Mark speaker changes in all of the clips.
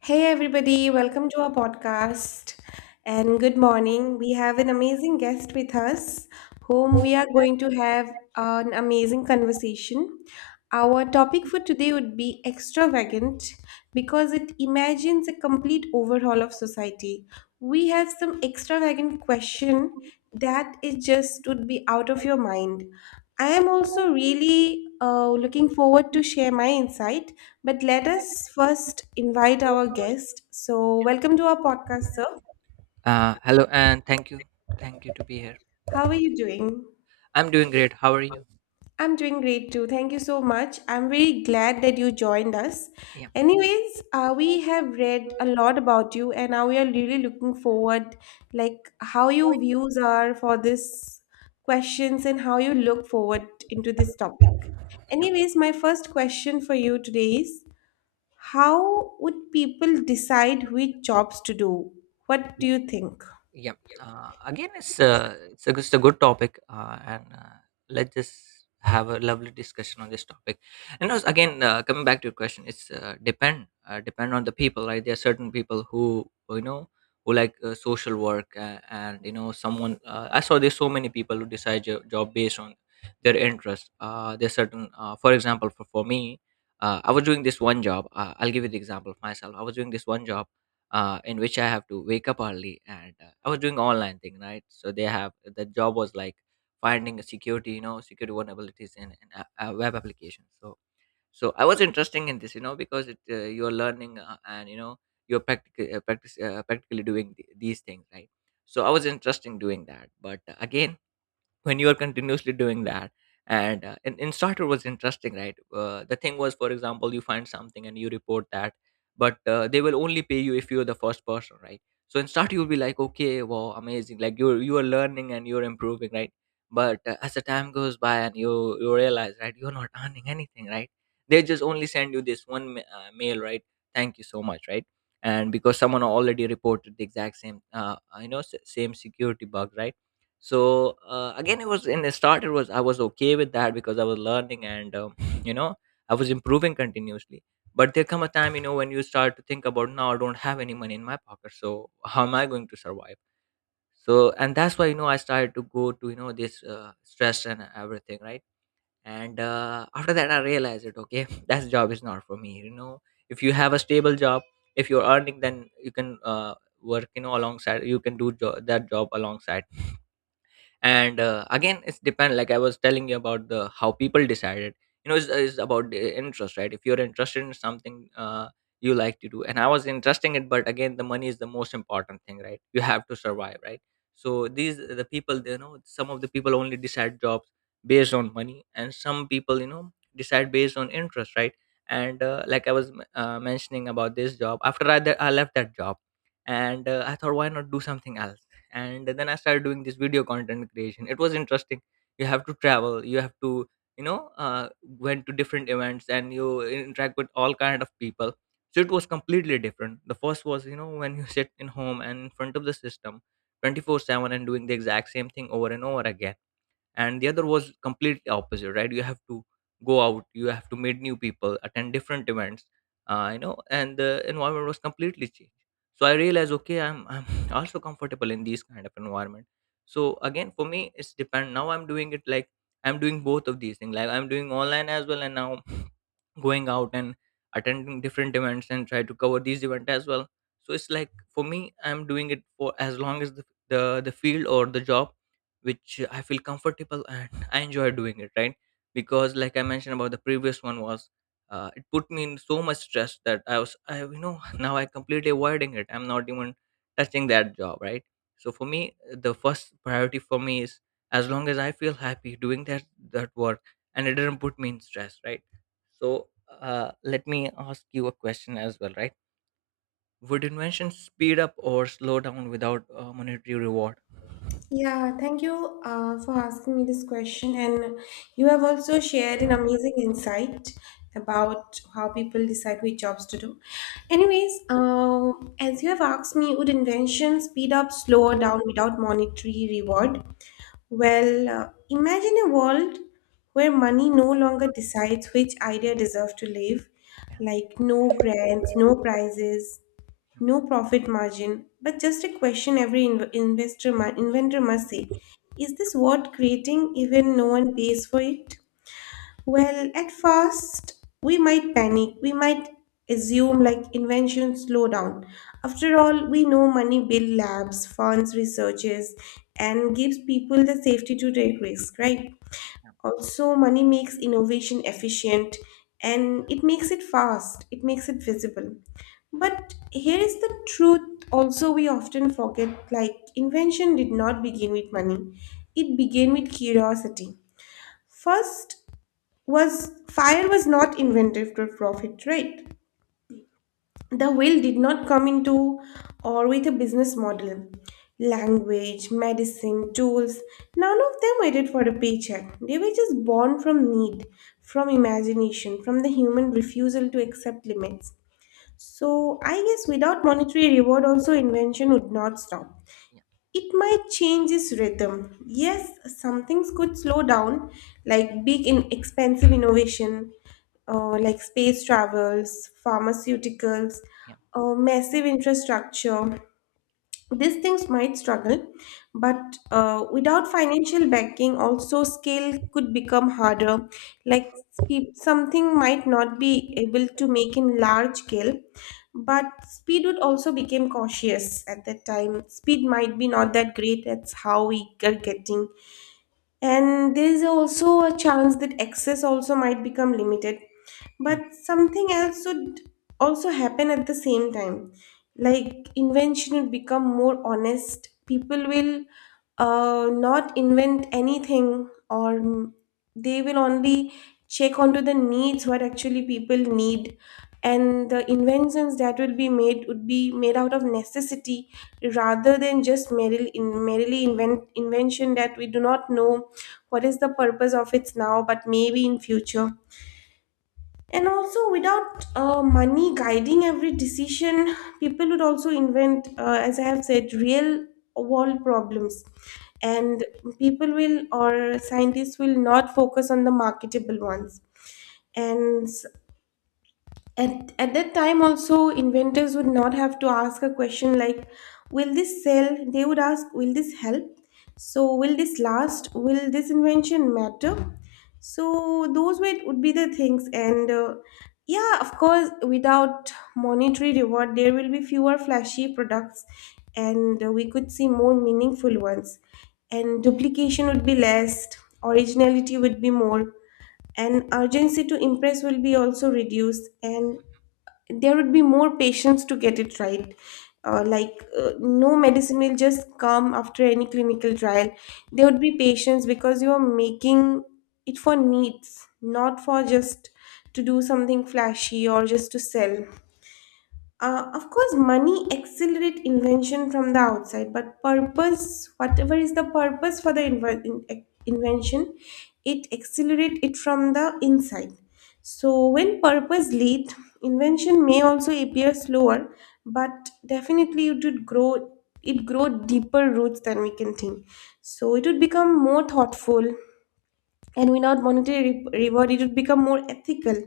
Speaker 1: Hey everybody, welcome to our podcast and good morning. We have an amazing guest with us whom we are going to have an amazing conversation. Our topic for today would be extravagant because it imagines a complete overhaul of society. We have some extravagant question that it just would be out of your mind. I am also really looking forward to share my insight but let us first invite our guest. So, welcome to our podcast, sir.
Speaker 2: Hello and thank you. Thank you to be here.
Speaker 1: How are you doing?
Speaker 2: I'm doing great. How are you?
Speaker 1: I'm doing great too. Thank you so much. I'm very glad that you joined us.
Speaker 2: Yeah,
Speaker 1: Anyways, we have read a lot about you, and now we are really looking forward, like how your views are for this questions and how you look forward into this topic.
Speaker 2: yeah. yeah.
Speaker 1: Anyways, my first question for you today is, how would people decide which jobs to do? What do you think?
Speaker 2: Yeah. Again, it's a good topic, and let's just have a lovely discussion on this topic. And also, again, coming back to your question, it's depend on the people, right? There are certain people who you know who like social work, and you know, someone. I saw there's so many people who decide job based on their interest. There's certain, for example, for me. I was doing this one job. I'll give you the example of myself. I was doing this one job in which I have to wake up early. And I was doing online thing, right? So they have the job was like finding a security, you know, security vulnerabilities in a web application. So I was interesting in this, you know, because it you're learning and you know you're practically doing these things, right? So I was interesting doing that, but again when you are continuously doing that and in starter was interesting, right? The thing was, for example, you find something and you report that, but they will only pay you if you're the first person, right? So in starter you'll be like, okay, wow, amazing, like you are learning and you're improving, right? But as the time goes by, and you realize, right, you're not earning anything, right? They just only send you this one mail, right? Thank you so much, right? And because someone already reported the exact same you know same security bug, right? So again, it was in the start, it was, I was okay with that because I was learning and you know I was improving continuously. But there come a time, you know, when you start to think about, now I don't have any money in my pocket, so how am I going to survive? So and that's why, you know, I started to go to, you know, this stress and everything, right? And after that I realized it, okay, that job is not for me, you know. If you have a stable job, if you're earning, then you can work, you know, alongside, you can do that job alongside. And again it's depend, like I was telling you about the how people decided, you know it's about the interest, right? If you're interested in something, you like to do, and I was interested in it, but again the money is the most important thing, right? You have to survive, right? So these the people, you know, some of the people only decide jobs based on money, and some people, you know, decide based on interest, right? And like I was mentioning about this job, after I left that job, and I thought, why not do something else? And then I started doing this video content creation. It was interesting. You have to travel, you have to, you know, went to different events and you interact with all kind of people. So it was completely different. The first was, you know, when you sit in home and in front of the system 24/7 and doing the exact same thing over and over again. And the other was completely opposite, right? You have to go out, you have to meet new people, attend different events, you know, and the environment was completely changed. So I realized, okay, I'm also comfortable in these kind of environment. So again for me it's depend. Now I'm doing it like I'm doing both of these things, like I'm doing online as well, and now going out and attending different events and try to cover these events as well. So it's like for me I'm doing it for as long as the the field or the job which I feel comfortable and I enjoy doing it, right? Because like I mentioned, about the previous one was it put me in so much stress that I was, I, you know, now I completely avoiding it, I'm not even touching that job, right? So for me the first priority for me is, as long as I feel happy doing that, that work, and it didn't put me in stress, right? So let me ask you a question as well, right? Would invention speed up or slow down without monetary reward?
Speaker 1: Yeah, thank you for asking me this question. And you have also shared an amazing insight about how people decide which jobs to do. Anyways, as you have asked me, would invention speed up, slow down without monetary reward? Well, imagine a world where money no longer decides which idea deserves to live,
Speaker 2: Yeah,
Speaker 1: like no grants, no prizes,
Speaker 2: yeah,
Speaker 1: no profit margin, but just a question every investor inventor must say. Is this worth creating even no one pays for it? Well, at first, we might panic. We might assume like invention slow down. After all, we know money builds labs, funds researches, and gives people the safety to take risk, right? Also, money makes innovation efficient and it makes it fast, it makes it visible. But here is the truth also we often forget like invention did not begin with money. It began with curiosity. First, was fire was not invented for profit, right? The will did not come into or with a business model, language, medicine, tools. None of them waited for a paycheck. They were just born from need, from imagination, from the human refusal to accept limits. So I guess without monetary reward also invention would not stop.
Speaker 2: yeah,
Speaker 1: It might change its rhythm. Yes, some things could slow down, like big in expensive innovation, like space travels, pharmaceuticals,
Speaker 2: yeah.
Speaker 1: massive infrastructure, these things might struggle, but without financial backing, also scale could become harder. Like something might not be able to make in large scale, but speed would also became cautious at that time. Speed might be not that great. That's how we are getting, and there is also a chance that access also might become limited, but
Speaker 2: mm,
Speaker 1: something else should also happen at the same time, like invention would become more honest. People will not invent anything, or they will only check onto the needs, what actually people need, and the inventions that will be made would be made out of necessity, rather than just merely invention that we do not know what is the purpose of it now, but maybe in future. And also, without money guiding every decision, people would also invent, as I have said, real world problems.
Speaker 2: yeah.
Speaker 1: And people will, or scientists will not focus on the marketable ones. And at that time, also, inventors would not have to ask a question like, will this sell? They would ask, will this help? So, will this last? Will this invention matter? So, those were, would be the things. And yeah, of course, without monetary reward, there will be fewer flashy products, and we could see more meaningful ones. And duplication would be less, originality would be more, and urgency to impress will be also reduced, and there would be more patience to get it right. No medicine will just come after any clinical trial. There would be patience because you are making it for needs, not for just to do something flashy or just to sell. Of course, money accelerate invention from the outside, but purpose, whatever is the purpose for the invention, it accelerate it from the inside. So when purpose lead, invention may also appear slower, but definitely it would grow. It grow deeper roots than we can think. So it would become more thoughtful, and without monetary reward it would become more ethical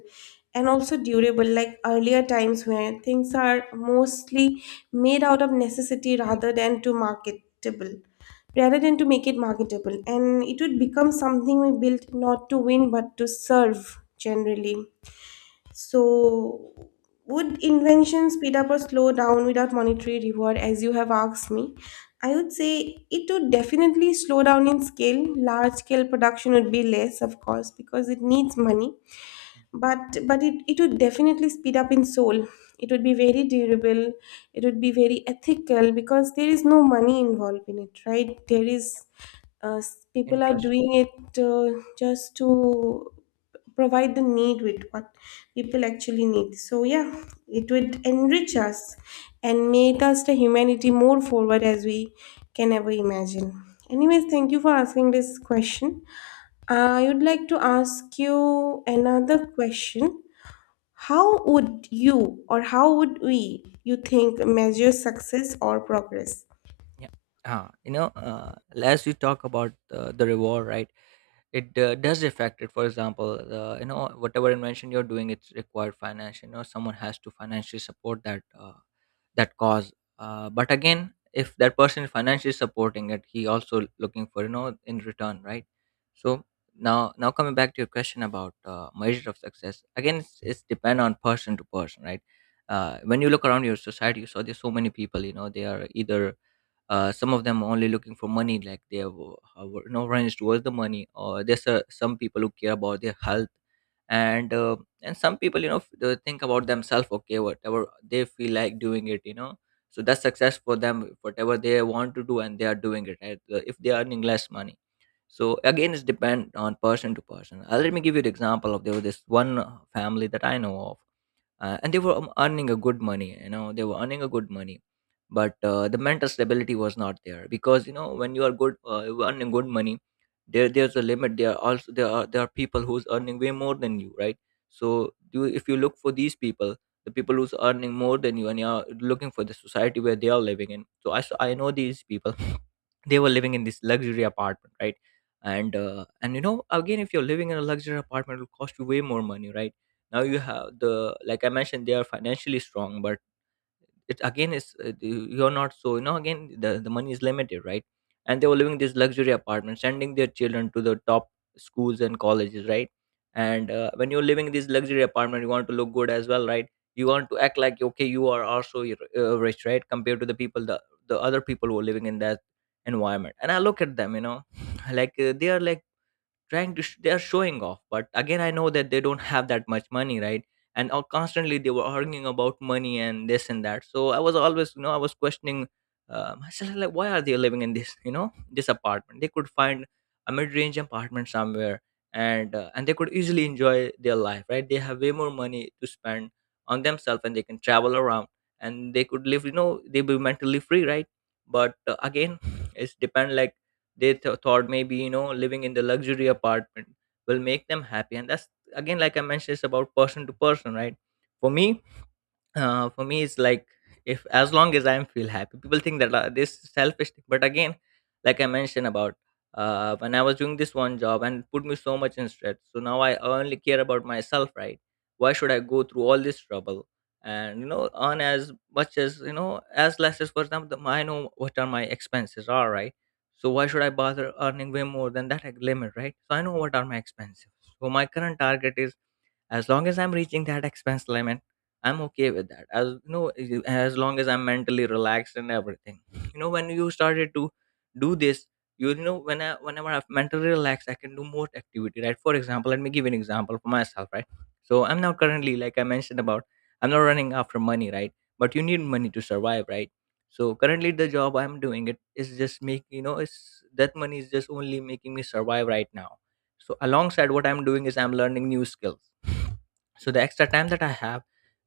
Speaker 1: and also durable, like earlier times when things are mostly made out of necessity, rather than to marketable, rather than to make it marketable, and it would become something we built not to win but to serve generally. So, would invention speed up or slow down without monetary reward, as you have asked me? I would say it would definitely slow down in scale. Large scale production would be less, of course, because it needs money. But it would definitely speed up in soul. It would be very durable. It would be very ethical because there is no money involved in it, right? There is people are
Speaker 2: Interest.
Speaker 1: doing it just to provide the need with what people actually need. So yeah, it would enrich us and make us the humanity more forward as we can ever imagine.
Speaker 2: Yeah,
Speaker 1: Anyways, thank you for asking this question. I would like to ask you another question. How would you, or how would we, you think measure success or progress?
Speaker 2: yeah. Ah, you know, as you talk about the reward, right? It does affect it. For example, you know, whatever invention you're doing, it's required finance. You know, someone has to financially support that. That cause but again if that person financially supporting it, he also looking for, you know, in return, right? So now coming back to your question about measure of success, again it's depend on person to person, right? When you look around your society, you saw there's so many people, you know, they are either, some of them only looking for money, like they have you know runs towards the money, or there's some people who care about their health. And and some people, you know, they think about themselves, okay, whatever they feel like doing it, you know. So that's success for them, whatever they want to do and they are doing it, right? If they are earning less money, so again it's depend on person to person. Let me give you an example of, there was this one family that I know of. And they were earning a good money, you know, they were earning a good money, but the mental stability was not there. Because you know when you are good, you are earning good money, there's a limit, there are there are people who's earning way more than you, right? So you, if you look for these people, the people who's earning more than you, and you are looking for the society where they are living in, so I I know these people. They were living in this luxury apartment, right? And and you know, again, if you're living in a luxury apartment, it will cost you way more money, right? Now you have the, like I mentioned, they are financially strong, but it again is, you're not, so you know again, the money is limited, right? And they were living these luxury apartments, sending their children to the top schools and colleges, right? And when you're living in this luxury apartment, you want to look good as well, right? You want to act like, okay, you are also rich, right, compared to the people, the other people who are living in that environment. And I look at them, you know, like they are like trying to they are showing off, but again I know that they don't have that much money, right? And constantly they were arguing about money and this and that, so I was always, you know, I was questioning myself like, why are they living in this, you know, this apartment? They could find a mid-range apartment somewhere. And and they could easily enjoy their life, right? They have way more money to spend on themselves and they can travel around, and they could live, you know, they be mentally free, right? But again it's depend, like they thought, maybe you know, living in the luxury apartment will make them happy. And that's, again, like I mentioned, it's about person to person, right? For me, for me it's like, if as long as I feel happy, people think that this is selfish thing. But again, like I mentioned about, when I was doing this one job and put me so much in stress, so now I only care about myself, right? Why should I go through all this trouble and, you know, earn as much as, you know, as less as, for example, I know what are my expenses are, right? So why should I bother earning way more than that, like, limit, right? So I know what are my expenses. So my current target is, as long as I'm reaching that expense limit, I'm okay with that, as you know. As long as I'm mentally relaxed and everything, you know, when you started to do this. You know, whenever I'm mentally relaxed I can do more activity, right? For example, let me give you an example for myself, right. So I'm now currently, like I mentioned about, I'm not running after money, right? But you need money to survive, right? So currently the job I'm doing, it is just make, you know, it's that money is just only making me survive right now. So alongside what I'm doing is I'm learning new skills. So the extra time that I have,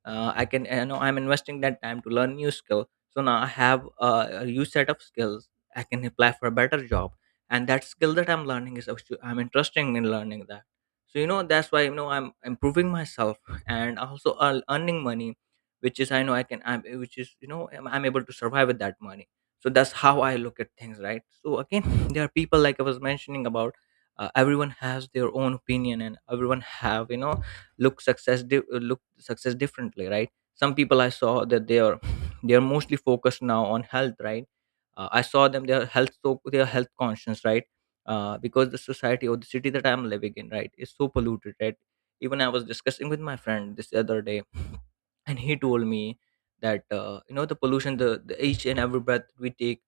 Speaker 2: I can, you know, I'm investing that time to learn new skill. So now I have a new set of skills, I can apply for a better job. And that skill that I'm learning is I'm interested in learning that. So, you know, that's why, you know, I'm improving myself and also earning money, which is, I know I can I'm which is you know, I'm able to survive with that money. So that's how I look at things, right. So again there are people, like I was mentioning about, everyone has their own opinion and everyone have, you know, look success differently, right. Some people I saw that they are they are mostly focused now on health, right. I saw them they are health, so they are health conscious, right. Because the society or the city that I'm living in, right, is so polluted, right. Even I was discussing with my friend this other day and he told me that, you know, the pollution, the each and every breath we take,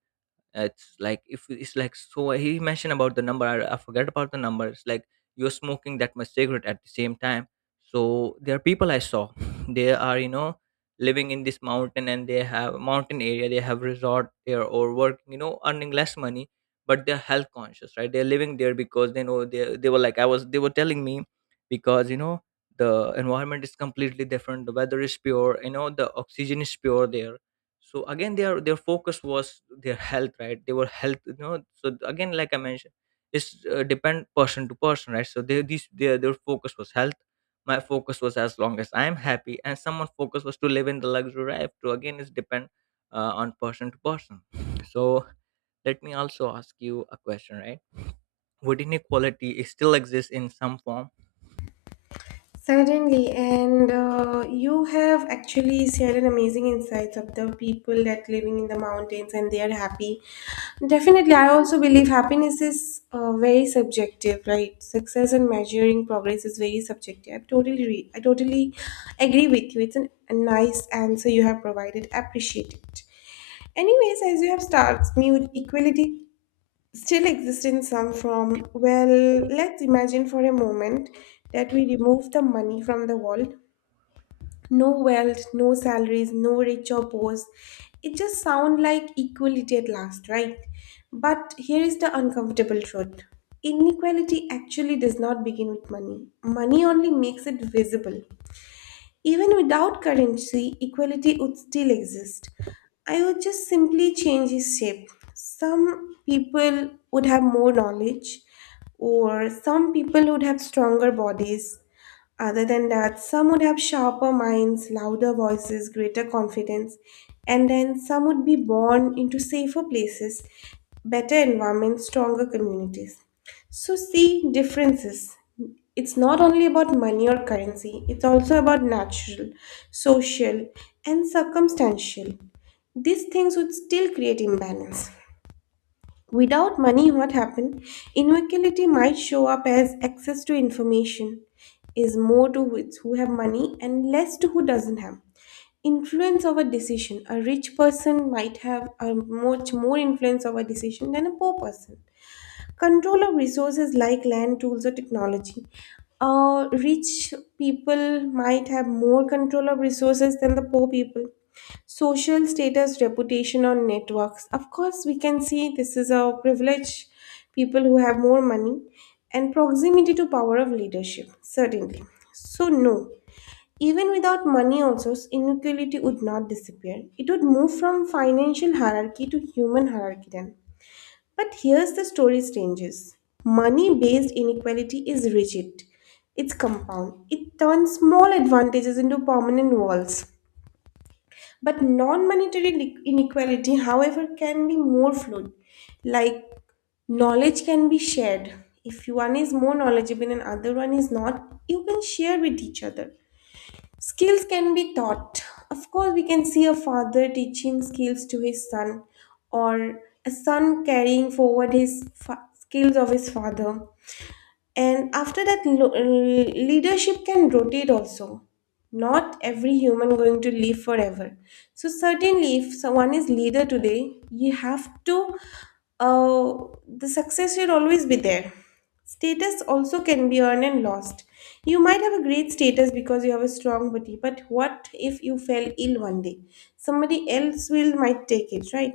Speaker 2: it's like, if it's like so he mentioned about the number, I forget about the number, it's like you're smoking that much cigarette at the same time. So there are people I saw they are, you know, living in this mountain and they have mountain area, they have resort there, or working, you know, earning less money, but they're health conscious, right. They're living there because they know, they were like I was they were telling me, because, you know, the environment is completely different, the weather is pure, you know, the oxygen is pure there. So again, their focus was their health, right. They were health, you know, so again, like I mentioned, it's depend person to person, right. So their focus was health. My focus was as long as I'm happy, and someone focus was to live in the luxury life. So again, it's depend on person to person. So let me also ask you a question, right. Would inequality is still exist in some form?
Speaker 1: Certainly, and you have actually shared an amazing insights of the people that living in the mountains and they are happy. Definitely, I also believe happiness is very subjective, right? Success and measuring progress is very subjective. I totally agree with you. It's a nice answer you have provided. Appreciate it. Anyways, as you have starts me with equality still exist in some form. Well, let's imagine for a moment that we remove the money from the world. No wealth, no salaries, no rich or poor. It just sounds like equality at last, right? But here is the uncomfortable truth. Inequality actually does not begin with money. Money only makes it visible. Even without currency, equality would still exist. I would just simply change its shape. Some people would have more knowledge, or some people would have stronger bodies. Other than that, some would have sharper minds, louder voices, greater confidence, and then some would be born into safer places, better environments, stronger communities. So, see differences. It's not only about money or currency, it's also about natural, social, and circumstantial. These things would still create imbalance. Without money, what happened? Inequality might show up as access to information is more to who have money and less to who doesn't have. Influence of a decision. A rich person might have a much more influence of a decision than a poor person. Control of resources like land, tools, or technology. Rich people might have more control of resources than the poor people. Social status, reputation, or networks. Of course, we can see this is a privilege, people who have more money, and proximity to power of leadership, certainly. So, no. Even without money, also, inequality would not disappear. It would move from financial hierarchy to human hierarchy then. But here's the story changes. Money based inequality is rigid, it's compound, it turns small advantages into permanent walls. But non monetary inequality, however, can be more fluid. Like knowledge can be shared. If one is more knowledgeable and other one is not, you can share with each other. Skills can be taught. Of course, we can see a father teaching skills to his son, or a son carrying forward his skills of his father. And after that, leadership can rotate also. Not every human going to live forever. So certainly, if someone is leader today, you have to. The success will always be there. Status also can be earned and lost. You might have a great status because you have a strong body, but what if you fell ill one day? Somebody else will might take it, right?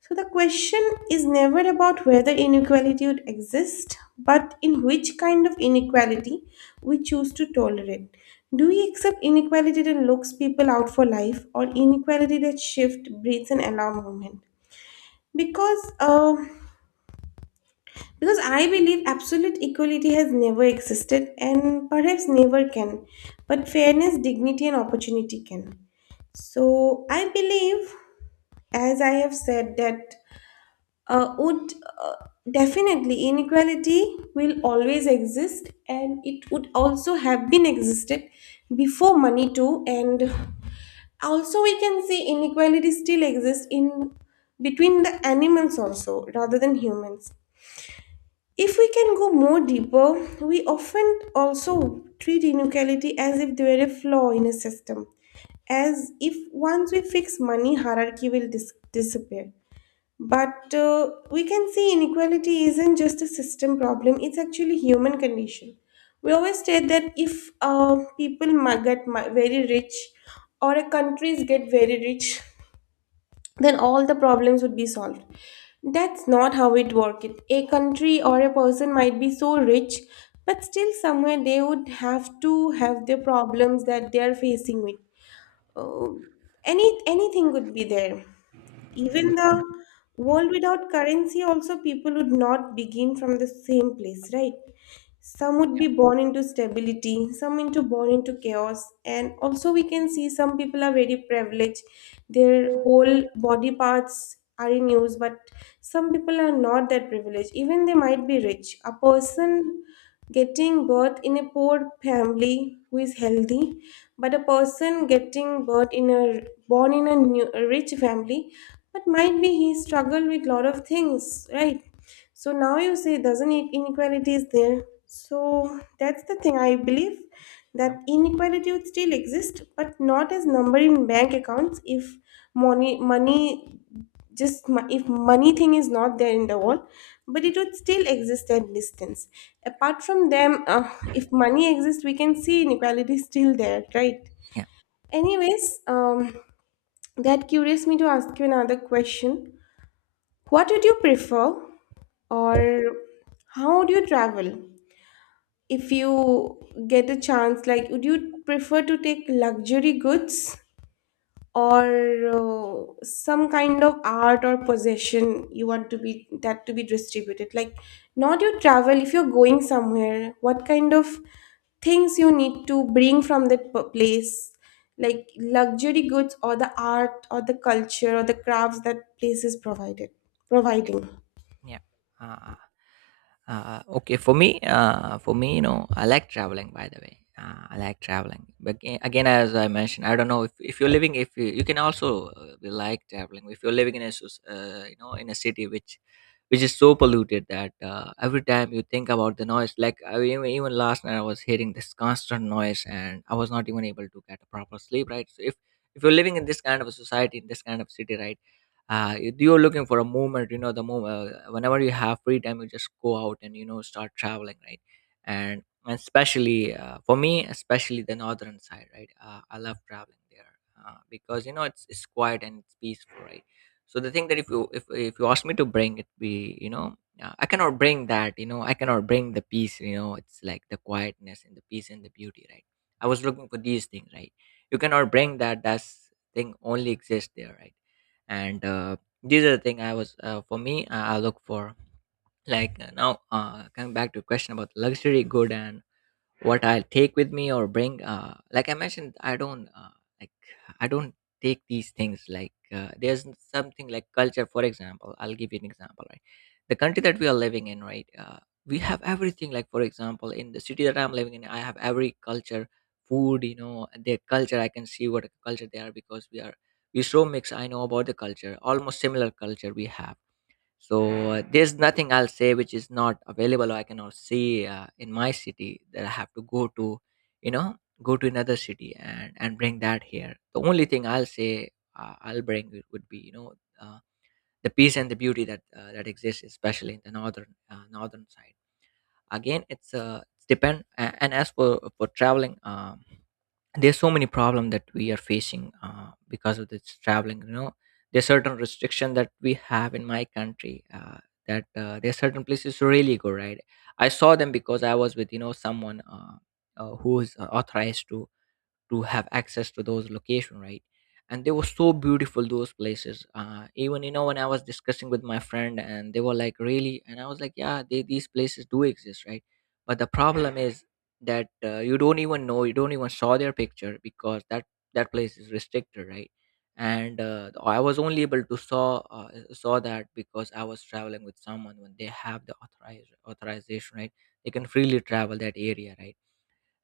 Speaker 1: So the question is never about whether inequality would exist, but in which kind of inequality we choose to tolerate. Do we accept inequality that locks people out for life, or inequality that shift, breeds, and allow movement? Because, uh, because I believe absolute equality has never existed, and perhaps never can. But fairness, dignity, and opportunity can. So I believe, as I have said, that would uh, definitely inequality will always exist, and it would also have been existed before money too. And also we can see inequality still exists in between the animals also rather than humans. If we can go more deeper, we often also treat inequality as if there were a flaw in a system, as if once we fix money hierarchy will disappear. But we can see inequality isn't just a system problem, it's actually human condition. We always state that if people get very rich or a countries get very rich, then all the problems would be solved. That's not how it works. A country or a person might be so rich, but still somewhere they would have to have the problems that they are facing with. Uh, Anything could be there, even the world without currency, also, people would not begin from the same place, right? Some would be born into stability, some into born into chaos, and also we can see some people are very privileged. Their whole body parts are in use, but some people are not that privileged. Even they might be rich. A person getting birth in a poor family who is healthy, but a person getting birth in a born in a, new, a rich family, but might be he struggled with lot of things, right? So now you say doesn't it inequality is there. So that's the thing. I believe that
Speaker 2: um,
Speaker 1: inequality would still exist, but not as number in bank accounts if money money if money thing is not there in the world, but it would still exist at distance apart from them. If money exists, we can see inequality still there, right?
Speaker 2: yeah,
Speaker 1: Anyways, that curious me to ask you another question. What would you prefer, or how would you travel if you get a chance? Like, would you prefer to take luxury goods or some kind of art or possession you want to be that to be distributed? Like, not your travel. If you're going somewhere, what kind of things you need to bring from that place? Like luxury goods or the art or the culture or the crafts that place is provided providing.
Speaker 2: yeah, yeah. uh, okay, for me, you know, I like traveling. By the way, I like traveling. But again, as I mentioned, I don't know if you're living, if you can also be like traveling. If you're living in a you know, in a city which is so polluted that, every time you think about the noise, like even last night I was hearing this constant noise and I was not even able to get a proper sleep. Right. So if you're living in this kind of a society, in this kind of city, right, you're looking for a movement, you know, the move whenever you have free time you just go out and, you know, start traveling, right. And especially, for me, especially the northern side, right. I love traveling there, because, you know, it's quiet and it's peaceful, right. So the thing that, if you ask me to bring it, be, you know, I cannot bring that, you know, I cannot bring the peace, you know, it's like the quietness and the peace and the beauty, right. I was looking for these things, right. You cannot bring that, that's thing only exists there, right. And these are the thing I was, for me, I look for. Like, now, coming back to question about luxury good and what I'll take with me or bring. Like I mentioned, like I don't take these things. Like, there's something like culture, for example. I'll give you an example. Right, the country that we are living in, right, we have everything. Like, for example, in the city that I'm living in, I have every culture, food. You know, and their culture. I can see what culture they are because we so mixed. I know about the culture, almost similar culture we have. So there's nothing I'll say which is not available or I cannot see in my city, that I have to go to, you know, go to another city and bring that here. The only thing I'll say, I'll bring, it would be, you know, uh, the peace and the beauty that, that exists, especially in the northern, northern side. Again, it's depend and as for traveling. There's so many problems that we are facing, because of this traveling, you know, there's certain restriction that we have in my country, that, there's certain places to really go, right. I saw them because I was with, you know, someone, who is authorized to have access to those location, right. And they were so beautiful, those places, even, you know, when I was discussing with my friend and they were like, really? And I was like, yeah, these places do exist, right. But the problem is that, you don't even know, you don't even saw their picture because that place is restricted, right. And I was only able to saw, saw that because I was traveling with someone when they have the authorized authorization, right. They can freely travel that area, right.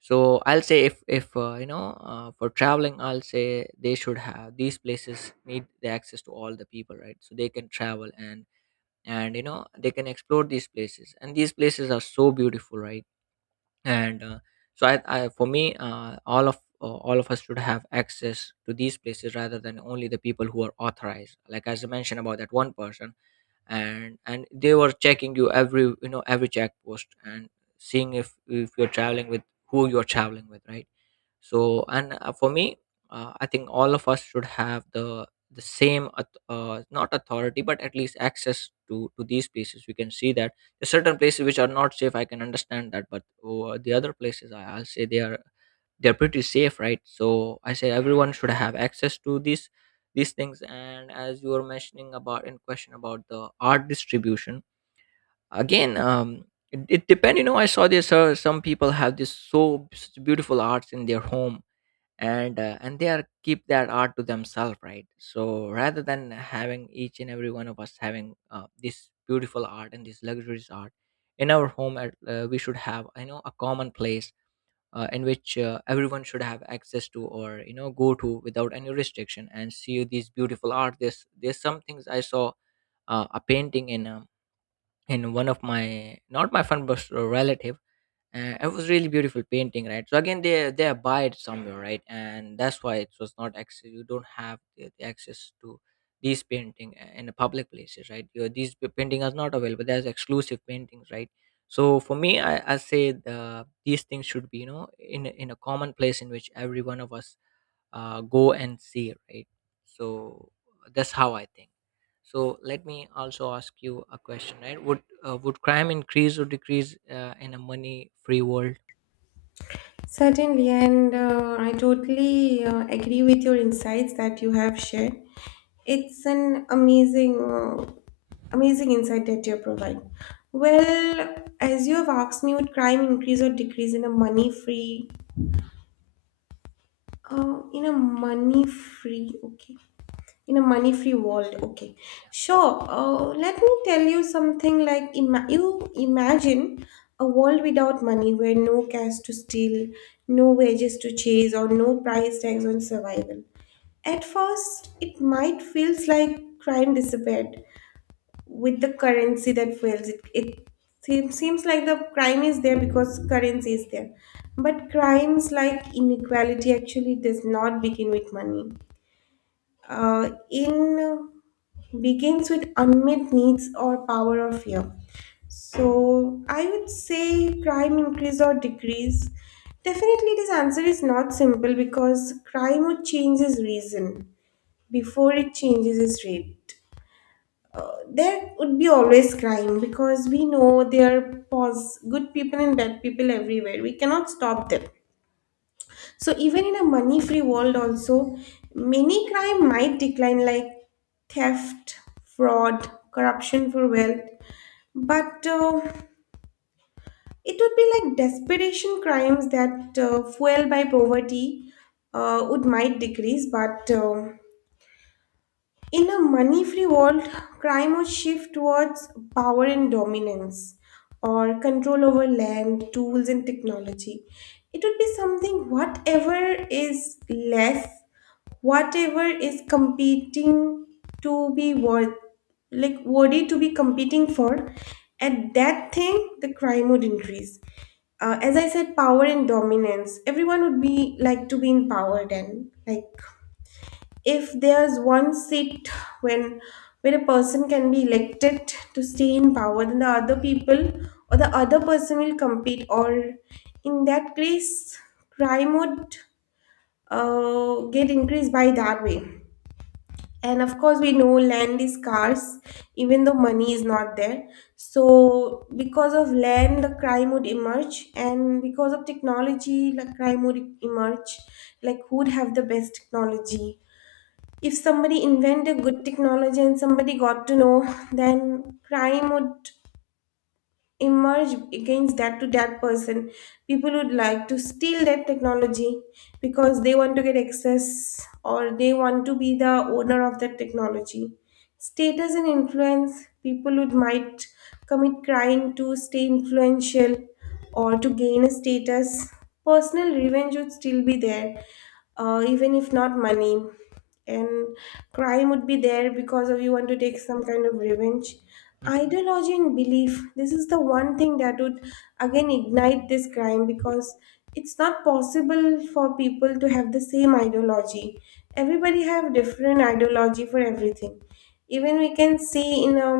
Speaker 2: So I'll say if you know, for traveling, I'll say they should have these places need the access to all the people, right, so they can travel and, you know, they can explore these places, and these places are so beautiful, right. And so I for me, all of us should have access to these places, rather than only the people who are authorized, like as I mentioned about that one person. And they were checking you every, you know, every check post and seeing if you're traveling with, who you're traveling with, right. So and for me, I think all of us should have the same not authority, but at least access to these places. We can see that there's certain places which are not safe, I can understand that. But the other places, I'll say they're pretty safe, right. So I say everyone should have access to these things. And as you were mentioning about, in question about the art distribution, again, it depends, you know, I saw this, some people have this so beautiful arts in their home, and they are keep that art to themselves, right. So rather than having each and every one of us having, this beautiful art and this luxurious art in our home at, we should have, you know, a common place, in which, everyone should have access to, or you know, go to without any restriction, and see these beautiful art. There's some things I saw, a painting in, in one of my, not my friend but a relative. It was really beautiful painting, right. So again, they buy it somewhere, right, and that's why it was not access, you don't have the access to these painting, in the public places, right. you These painting are not available, there's exclusive paintings, right. So for me, I say these things should be, you know, in in a common place in which every one of us go and see, right. So that's how I think. So let me also ask you a question, right. Would crime increase or decrease in a money free world?
Speaker 1: Certainly, and I totally agree with your insights that you have shared. It's an amazing, amazing insight that you provide. Well, as you have asked me, would crime increase or decrease in a money free? Okay, in a money free world. Okay, sure. Let me tell you something. Like, you imagine a world without money, where no cash to steal, no wages to chase, or no price tags on survival. At first it might feels like crime disappeared with the currency that fails it. Seems, seems like the crime is there because currency is there, but crimes like inequality actually does not begin with money. In Begins with unmet needs or power or fear. So I would say crime increase or decrease. Definitely, this answer is not simple because crime would change its reason before it changes its rate. There would be always crime because we know there are good people and bad people everywhere. We cannot stop them. So even in a money-free world, also many crime might decline, like theft, fraud, corruption for wealth. But it would be like desperation crimes that fueled by poverty would might decrease, but in a money free world, crime would shift towards power and dominance, or control over land, tools, and technology. It would be something whatever is less, whatever is competing to be worth, like worthy to be competing for, at that thing, the crime would increase. As I said, power and dominance. Everyone would be like to be in power then, like if there's one seat, when when a person can be elected to stay in power, then the other people or the other person will compete, or in that case crime would get increased by that way. And of course we know land is scarce even though money is not there, so because of land the crime would emerge, and because of technology the crime would emerge. Like, who would have the best technology? If somebody invented good technology and somebody got to know, then crime would emerge against that, to that person. People would like to steal that technology because they want to get access or they want to be the owner of that technology. Status and influence, people would might commit crime to stay influential or to gain a status. Personal revenge would still be there, even if not money. And crime would be there because of you want to take some kind of revenge.
Speaker 2: Hmm.
Speaker 1: Ideology and belief, this is the one thing that would again ignite this crime, because it's not possible for people to have the same ideology. Everybody have different ideology for everything. Even we can see in a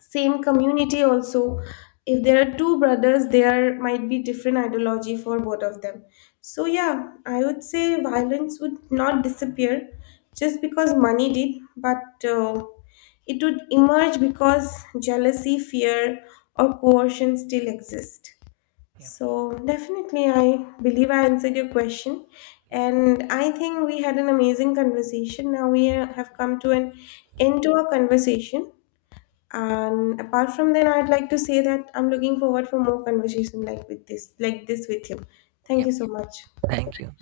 Speaker 1: same community also, if there are two brothers, there might be different ideology for both of them. So yeah, I would say violence would not disappear just because money did, but it would emerge because jealousy, fear, or coercion still exist.
Speaker 2: Yeah,
Speaker 1: So, definitely, I believe I answered your question.
Speaker 2: yeah,
Speaker 1: And I think we had an amazing conversation. Now we have come to an end to our conversation. And apart from that, I'd like to say that I'm looking forward for more conversation like with this, like this with you. Thank
Speaker 2: yeah.
Speaker 1: you so much.
Speaker 2: Thank you.